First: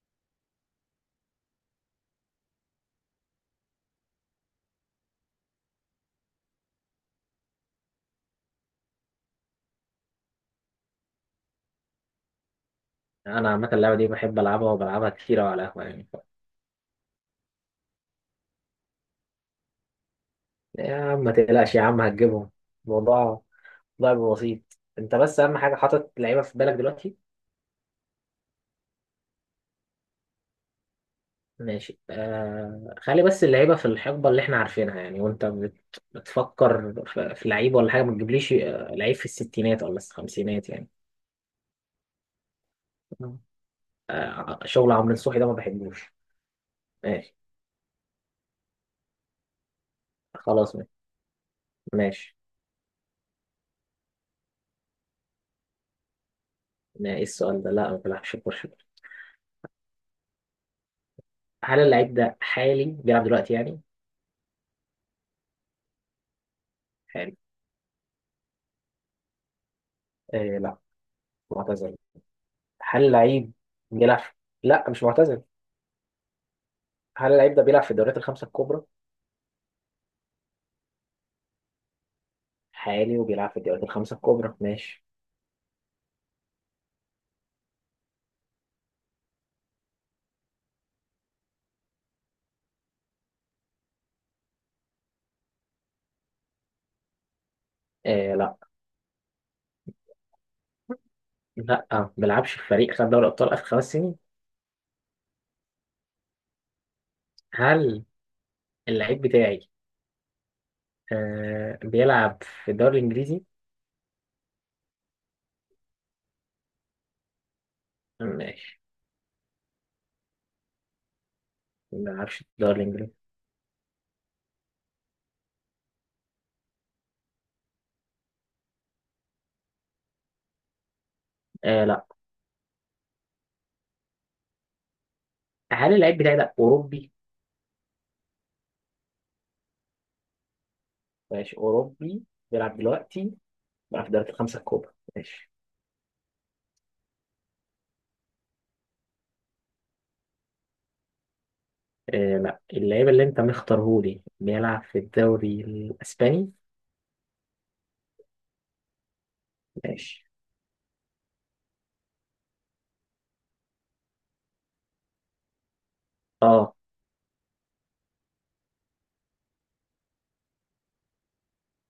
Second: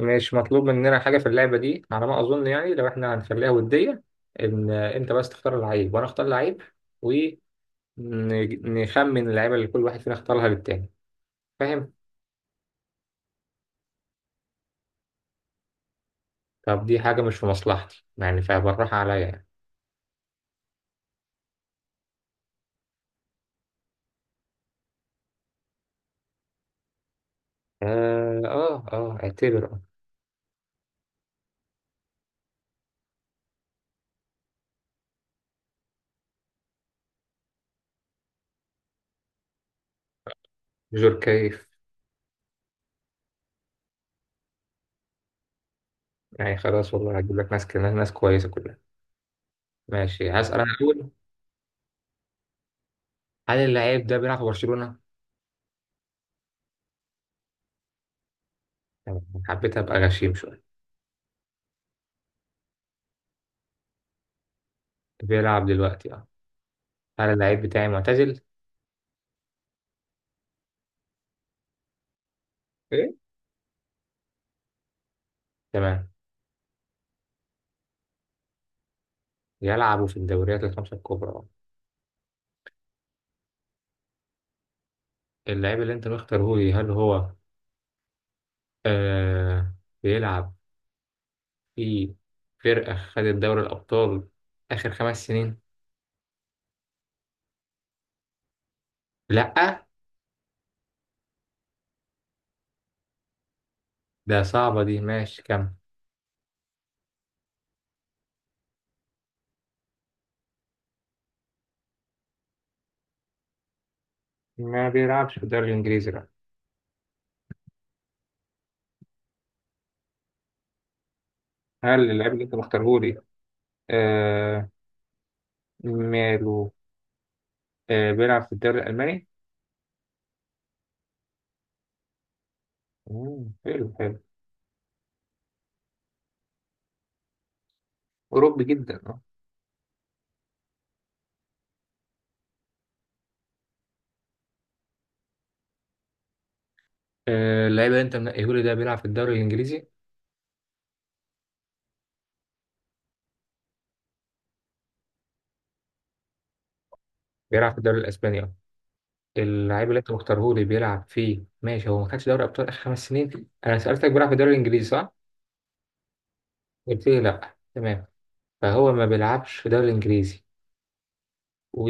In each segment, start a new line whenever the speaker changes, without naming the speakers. مش مطلوب مننا حاجة في اللعبة دي على ما أظن، يعني لو إحنا هنخليها ودية، إن أنت بس تختار اللعيب وأنا أختار لعيب ونخمن اللعيبة اللي كل واحد فينا اختارها للتاني. فاهم؟
يعني انا عامه اللعبه دي بحب العبها وبلعبها كتير أوي على القهوه يعني
طب دي حاجة مش في مصلحتي يعني، فبالراحة عليا يعني.
يا عم ما تقلقش، يا عم هتجيبهم. الموضوع لعب بسيط. انت بس، اهم حاجه حاطط لعيبه في بالك دلوقتي.
اعتبر آه.
ماشي. خلي بس اللعيبه في الحقبه اللي احنا عارفينها يعني. وانت بتفكر في لعيب ولا حاجه، ما تجيبليش لعيب في الستينات ولا الخمسينات يعني.
جور كيف؟
مم. شغل عمرو نصوحي ده ما بحبوش.
يعني خلاص والله
ماشي.
هجيب لك ناس كده، ناس كويسة كلها. ماشي، هسأل أنا
خلاص. ماشي،
الأول.
ماشي.
هل اللعيب ده بيلعب في برشلونة؟
ما ايه السؤال ده؟ لا ما بيلعبش كوره.
تمام، حبيت أبقى غشيم شوية.
هل اللعيب ده حالي بيلعب دلوقتي يعني؟
بيلعب دلوقتي آه. هل
حالي.
اللعيب بتاعي معتزل؟
آه لا، معتزل. هل
ايه،
لعيب بيلعب. لا، مش معتزل.
تمام.
هل اللعيب ده بيلعب في الدوريات الخمسة الكبرى؟
يلعبوا في الدوريات الخمسة الكبرى.
حالي وبيلعب في الدوريات الخمسة الكبرى. ماشي.
اللاعب اللي انت مختاره لي، هل هو آه بيلعب في فرقة خدت دوري الأبطال آخر خمس سنين؟
آه لا،
لأ.
لا. ما بيلعبش في فريق خد دوري أبطال آخر 5 سنين.
ده صعبة دي، ماشي كم.
هل اللعيب بتاعي بيلعب في الدوري الإنجليزي؟
ما بيلعبش في الدوري الإنجليزي لا.
ماشي. ما
هل اللاعب
بيلعبش في
اللي انت
الدوري
مختاره
الإنجليزي،
لي آه ماله آه بيلعب في الدوري الألماني؟
آه لا.
حلو حلو.
هل اللعيب بتاعي ده أوروبي؟
أوروبي جدا اه.
ماشي. أوروبي، بيلعب دلوقتي، بيلعب في الدوريات الخمسة الكبرى. ماشي.
اللاعب اللي انت منقيه لي ده بيلعب في الدوري الإنجليزي؟
آه لا، اللعيب اللي أنت مختارهولي بيلعب في الدوري الإسباني.
بيلعب في الدوري الإسباني اه. اللعيب اللي انت
ماشي.
مختاره لي بيلعب فيه، ماشي. هو ما خدش دوري ابطال اخر خمس سنين، انا سالتك بيلعب في الدوري الانجليزي صح؟
اه.
قلت لي لا، تمام. فهو ما بيلعبش في الدوري الانجليزي و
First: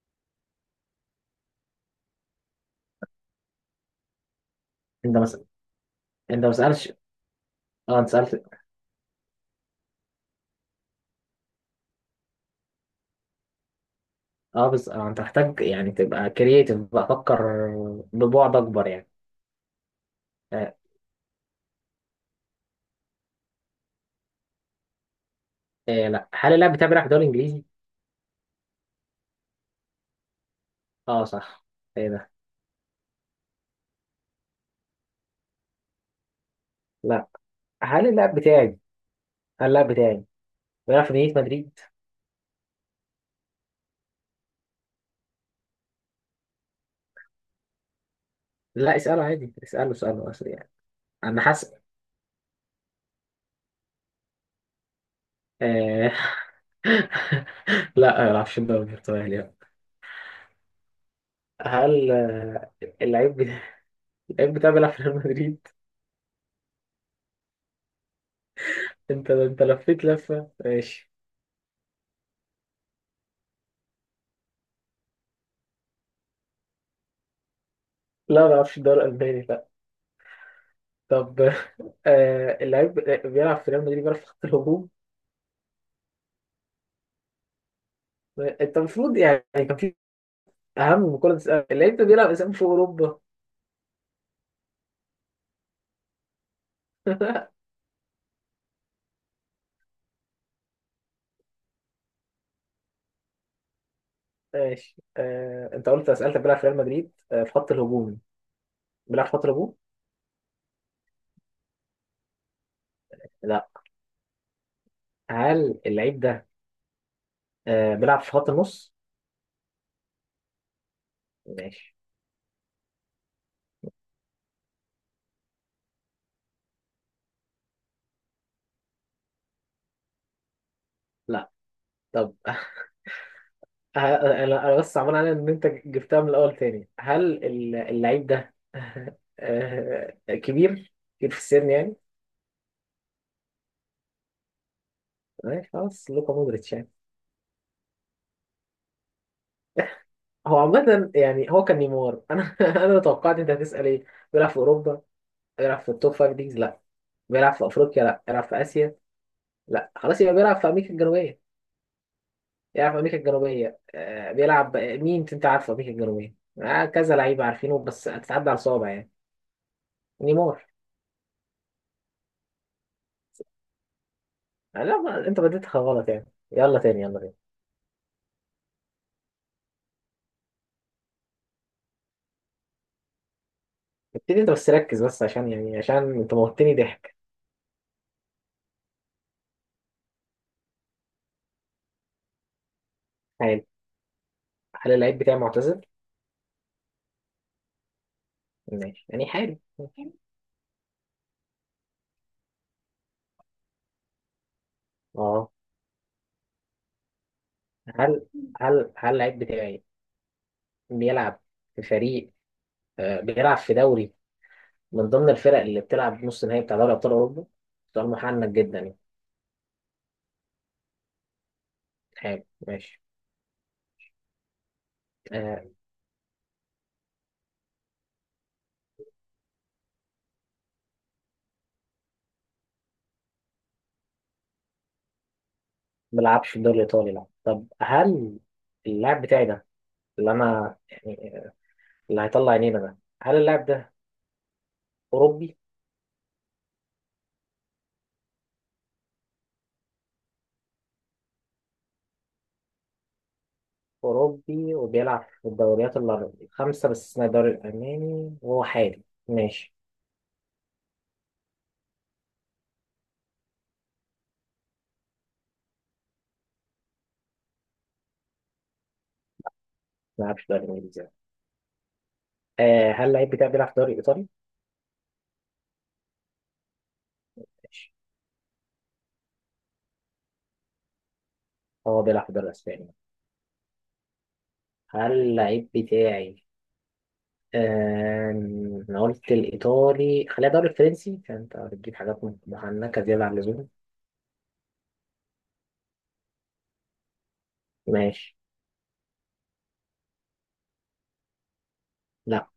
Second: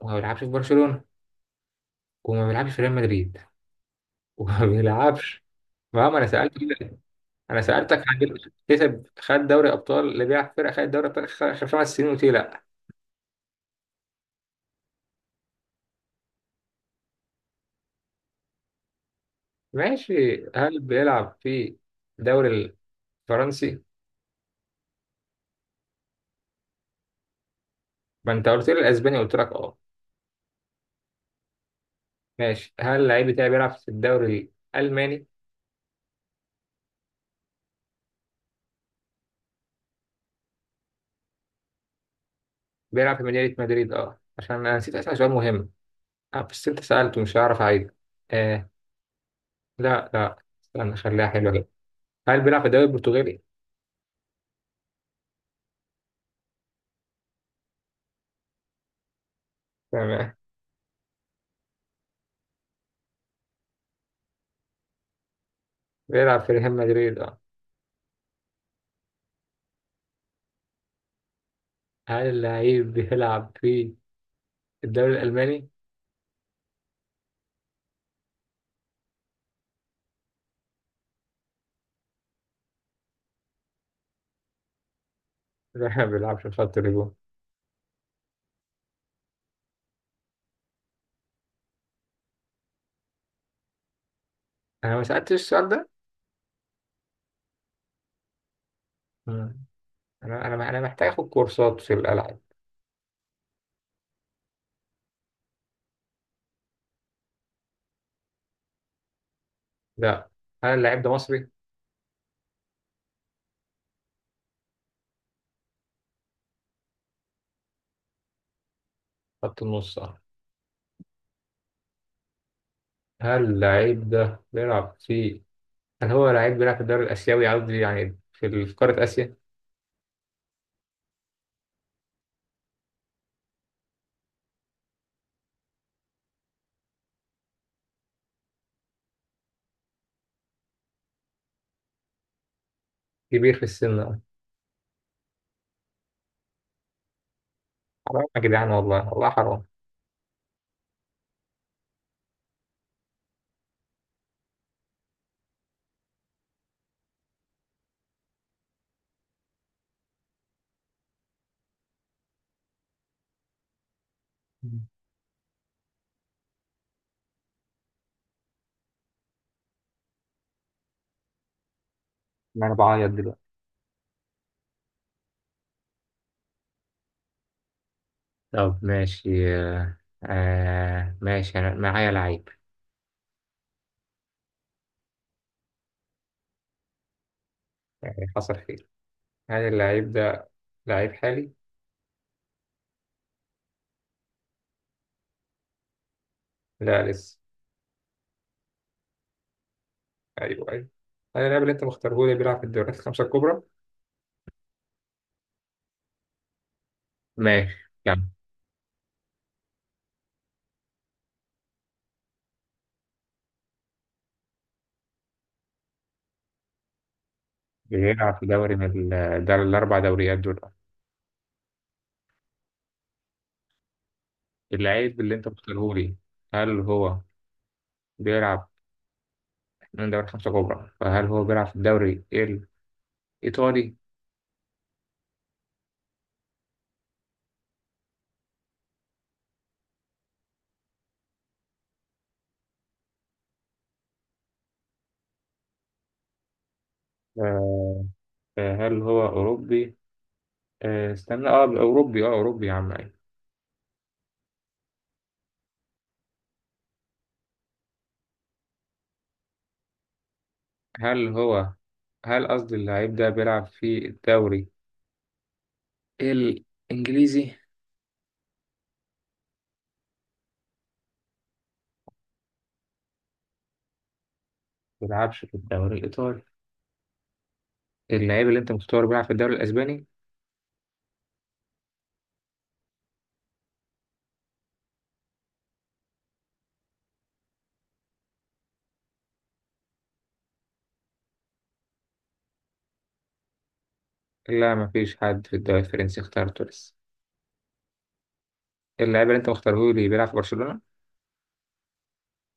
وما بيلعبش في برشلونه، وما بيلعبش في ريال مدريد، وما
انت بس،
بيلعبش. ما انا
انت ما سالش.
سالتك. انا
اه،
سالتك
انت
عن
سالت.
كسب خد دوري ابطال، اللي بيلعب في فرقه خد دوري ابطال آخر خمس سنين، قلت لي لا.
اه بس انت محتاج يعني تبقى كرييتيف، بقى فكر ببعد اكبر يعني.
ماشي،
آه.
هل بيلعب في الدوري الفرنسي؟
إيه لا، هل اللاعب بتاعي بيلعب في الدوري الانجليزي؟
ما انت قلت لي الاسباني، قلت لك اه.
اه صح. ايه ده؟
ماشي، هل اللعيب بتاعي بيلعب في الدوري الالماني؟
لا. هل اللاعب بتاعي هل اللاعب بتاعي بيلعب في مدينة مدريد؟
بيلعب في مدينة مدريد اه، عشان انا نسيت اسأل سؤال مهم. اه بس انت سألته، مش هعرف اعيد. آه
لا، اساله عادي، اساله
لا،
اساله
لا
اساله يعني.
استنى، خليها
انا
حلوة كده.
حاسس.
هل بيلعب في الدوري البرتغالي؟
آه. لا ما بيلعبش في الدوري البرتغالي، لا.
تمام.
هل اللعيب بتاعي اللعيب بتاعي بيلعب في ريال مدريد؟
بيلعب في ريال مدريد اه.
انت لفيت لفه. ماشي.
هل اللعيب بيلعب في الدوري الألماني؟
لا ما بيلعبش في الدوري الالماني. طب اللعيب بيلعب في ريال مدريد، بيلعب في خط الهجوم.
لا ما بيلعبش في خط الهجوم.
انت المفروض يعني كان في اهم من كل ده، تسأل اللعيب ده بيلعب اسامي في اوروبا.
انا ما سألتش السؤال ده. مم. انا محتاج اخد كورسات في الألعاب.
ماشي. انت قلت سألت بيلعب في ريال مدريد، في خط الهجوم. بيلعب في خط الهجوم؟
لا. هل اللعيب ده مصري؟
لا. هل اللعيب ده بيلعب في خط النص؟
خط النص اه.
ماشي.
هل اللعيب ده بيلعب في هل هو لعيب بيلعب في الدوري الآسيوي، قصدي يعني في قارة آسيا؟
لا طب. انا بس عمال على ان انت جبتها من الاول تاني. هل اللعيب ده كبير، كبير في السن يعني.
كبير في السن آه.
ماشي. خلاص. لوكا مودريتش يعني.
حرام يا جدعان، والله والله حرام.
هو عامة يعني، هو كان نيمار. انا انا توقعت انت هتسأل ايه. بيلعب في اوروبا؟ بيلعب في التوب فايف ليجز؟ لا. بيلعب في افريقيا؟ لا. بيلعب في اسيا؟ لا. خلاص يبقى بيلعب في امريكا الجنوبية. بيلعب في امريكا الجنوبية، آه. بيلعب مين انت عارف في امريكا الجنوبية؟ آه، كذا لعيبة عارفينه بس هتتعدى على صوابع يعني. نيمار.
ما انا بعيط دلوقتي.
آه لا، ما انت بديتها غلط يعني. يلا تاني، يلا تاني.
طب ماشي آه. ماشي أنا معايا لعيب.
ابتدي. انت بس ركز، بس عشان يعني عشان انت موتني ضحك.
يعني حصل خير. هل اللعيب ده لعيب حالي؟
حلو. هل اللعيب بتاعي معتزل؟
لا لسه.
ماشي يعني. حلو.
ايوه ايوه. هل اللاعب اللي انت مختاره لي بيلعب في الدوريات الخمسة الكبرى؟
اه.
ماشي كمل.
هل هل اللعيب بتاعي بيلعب في فريق، بيلعب في دوري من ضمن الفرق اللي بتلعب نص النهائي بتاع دوري ابطال اوروبا؟ سؤال
بيلعب في
محنك
دوري
جدا يعني.
من ده الأربع دوريات دول.
حلو. ماشي.
اللعيب اللي أنت
آه،
مختاره لي، هل هو بيلعب من دوري خمسة كبرى، فهل هو بيلعب في الدوري الإيطالي؟
ما بيلعبش في الدوري الايطالي، لا. طب، هل اللاعب بتاعي ده، اللي انا يعني اللي هيطلع عينينا ده، هل اللاعب ده اوروبي؟
آه، هل هو أوروبي؟ استنى اه، أوروبي اه، أوروبي يا عم أيوة.
اوروبي وبيلعب في الدوريات الخمسه، بس اسمها الدوري الالماني، وهو حالي. ماشي.
هل هو هل قصدي اللعيب ده بيلعب في الدوري الإنجليزي؟
ما بيلعبش في الدوري الانجليزي يعني. هل اللعيب بتاعي بيلعب في الدوري الايطالي؟
ما بيلعبش في الدوري الإيطالي.
ماشي.
اللعيب اللي أنت مختاره بيلعب في الدوري الأسباني؟
هو بيلعب في الدوري الاسباني. هل اللعيب بتاعي؟ انا قلت الايطالي، خليها دوري فرنسي عشان انت بتجيب حاجات مهنكه زياده عن اللزوم.
لا، مفيش حد في الدوري الفرنسي اخترته لسه.
ماشي.
اللعيب اللي أنت مختاره لي بيلعب في برشلونة؟
لا.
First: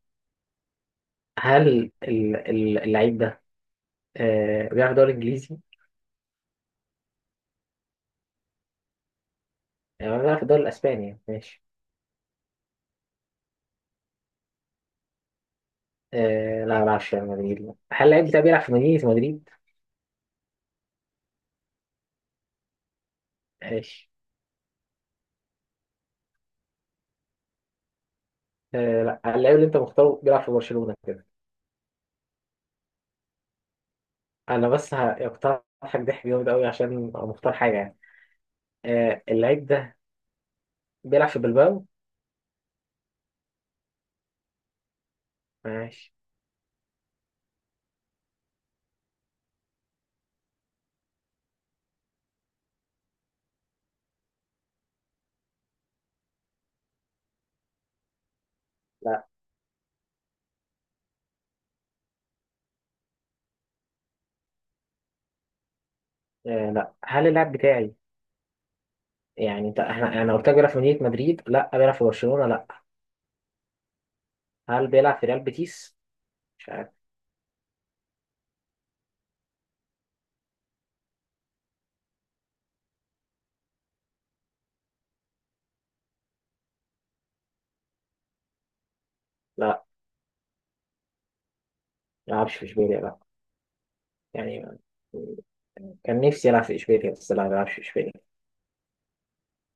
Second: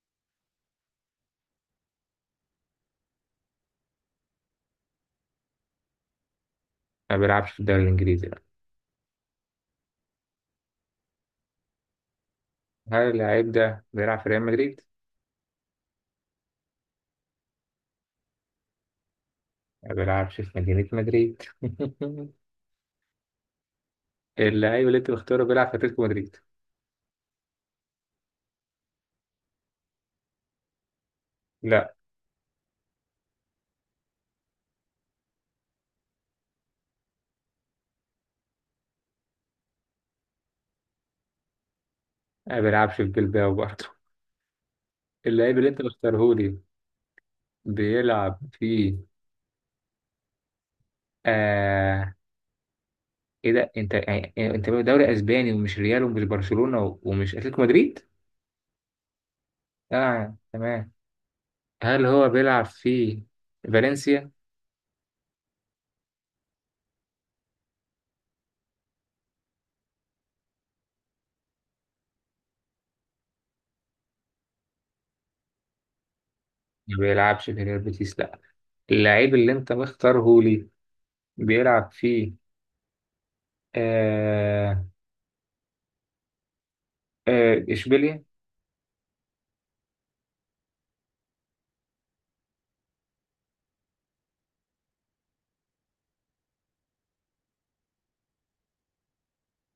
هل اللعيب ده بيلعب في الدوري الانجليزي؟
ما بيلعبش في الدوري الإنجليزي لا.
يعني بيلعب في الدوري الاسباني يعني. ماشي.
هل اللعيب ده بيلعب في ريال مدريد؟
لا ما بيلعبش في ريال مدريد، لا. هل اللعيب ده بيلعب في مدينه مدريد؟
ما بيلعبش في مدينة مدريد
ماشي.
اللعيب اللي أنت مختاره بيلعب في أتلتيكو مدريد؟
لا، اللعيب اللي انت مختاره بيلعب في برشلونه كده.
لا،
انا بس هقترحك ضحك جامد قوي عشان مختار حاجه يعني. اللعيب ده بيلعب في بلباو؟
ما بيلعبش في بلباو برضه اللعيب اللي أنت
ماشي.
مختاره بيلعب في آه ايه ده، انت يعني انت دوري اسباني ومش ريال ومش برشلونة ومش اتلتيكو مدريد؟
لا.
اه تمام. هل هو بيلعب في فالنسيا؟
لا. هل اللاعب بتاعي، يعني انت، احنا انا قلت لك بيلعب في مدينة مدريد لا، بيلعب في برشلونة لا. هل بيلعب في ريال بيتيس؟ مش عارف.
ما بيلعبش في ريال بيتيس لا. اللعيب اللي انت مختاره لي بيلعب في آه آه اشبيليا؟
لا ما بيلعبش في اشبيليا، لا. يعني كان نفسي يلعب في اشبيليا، بس لا، ما بيلعبش في اشبيليا.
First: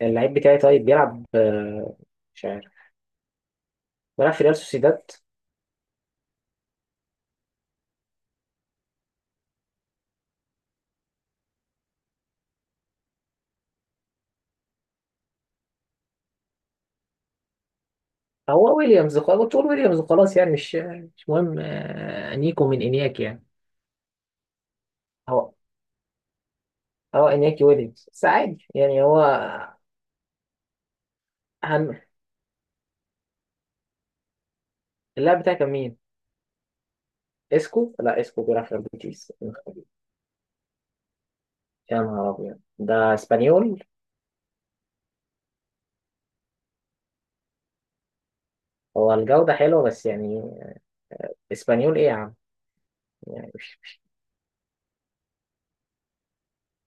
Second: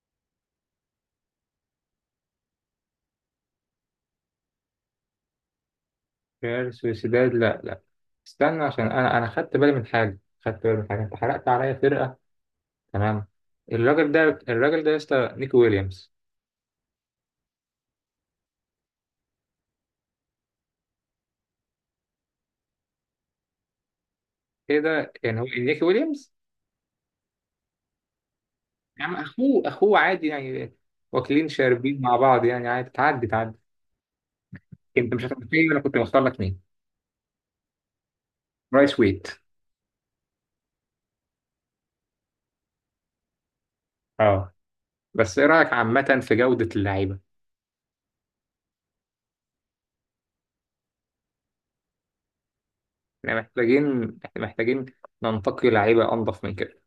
اللعيب بتاعي طيب بيلعب، مش عارف، بيلعب في ريال سوسيداد؟
ريال سوسيداد لا لا، استنى عشان انا خدت بالي من حاجه، خدت بالي من حاجه، انت حرقت عليا فرقه. تمام. الراجل ده يا اسطى نيكي ويليامز.
هو ويليامز خلاص، تقول ويليامز خلاص يعني، مش مهم. نيكو من انياك يعني.
ايه ده، يعني هو
هو،
نيكي ويليامز؟
اه، انياكي ويليامز بس عادي يعني،
يا عم
هو
اخوه اخوه عادي يعني، واكلين
اهم.
شاربين مع بعض يعني عادي، تعدي تعدي. انت مش
اللاعب
هتعرف
بتاعي كان
مين انا كنت
مين؟
مختار لك مين.
اسكو. لا اسكو بيلعب في ريال
رايس ويت.
بيتيس. يا نهار أبيض، ده اسبانيول.
اه بس ايه رايك عامه في جوده اللعيبه؟
هو الجودة حلوة بس يعني، اسبانيول إيه يا عم، يعني.
احنا محتاجين ننتقي لعيبه انضف من كده.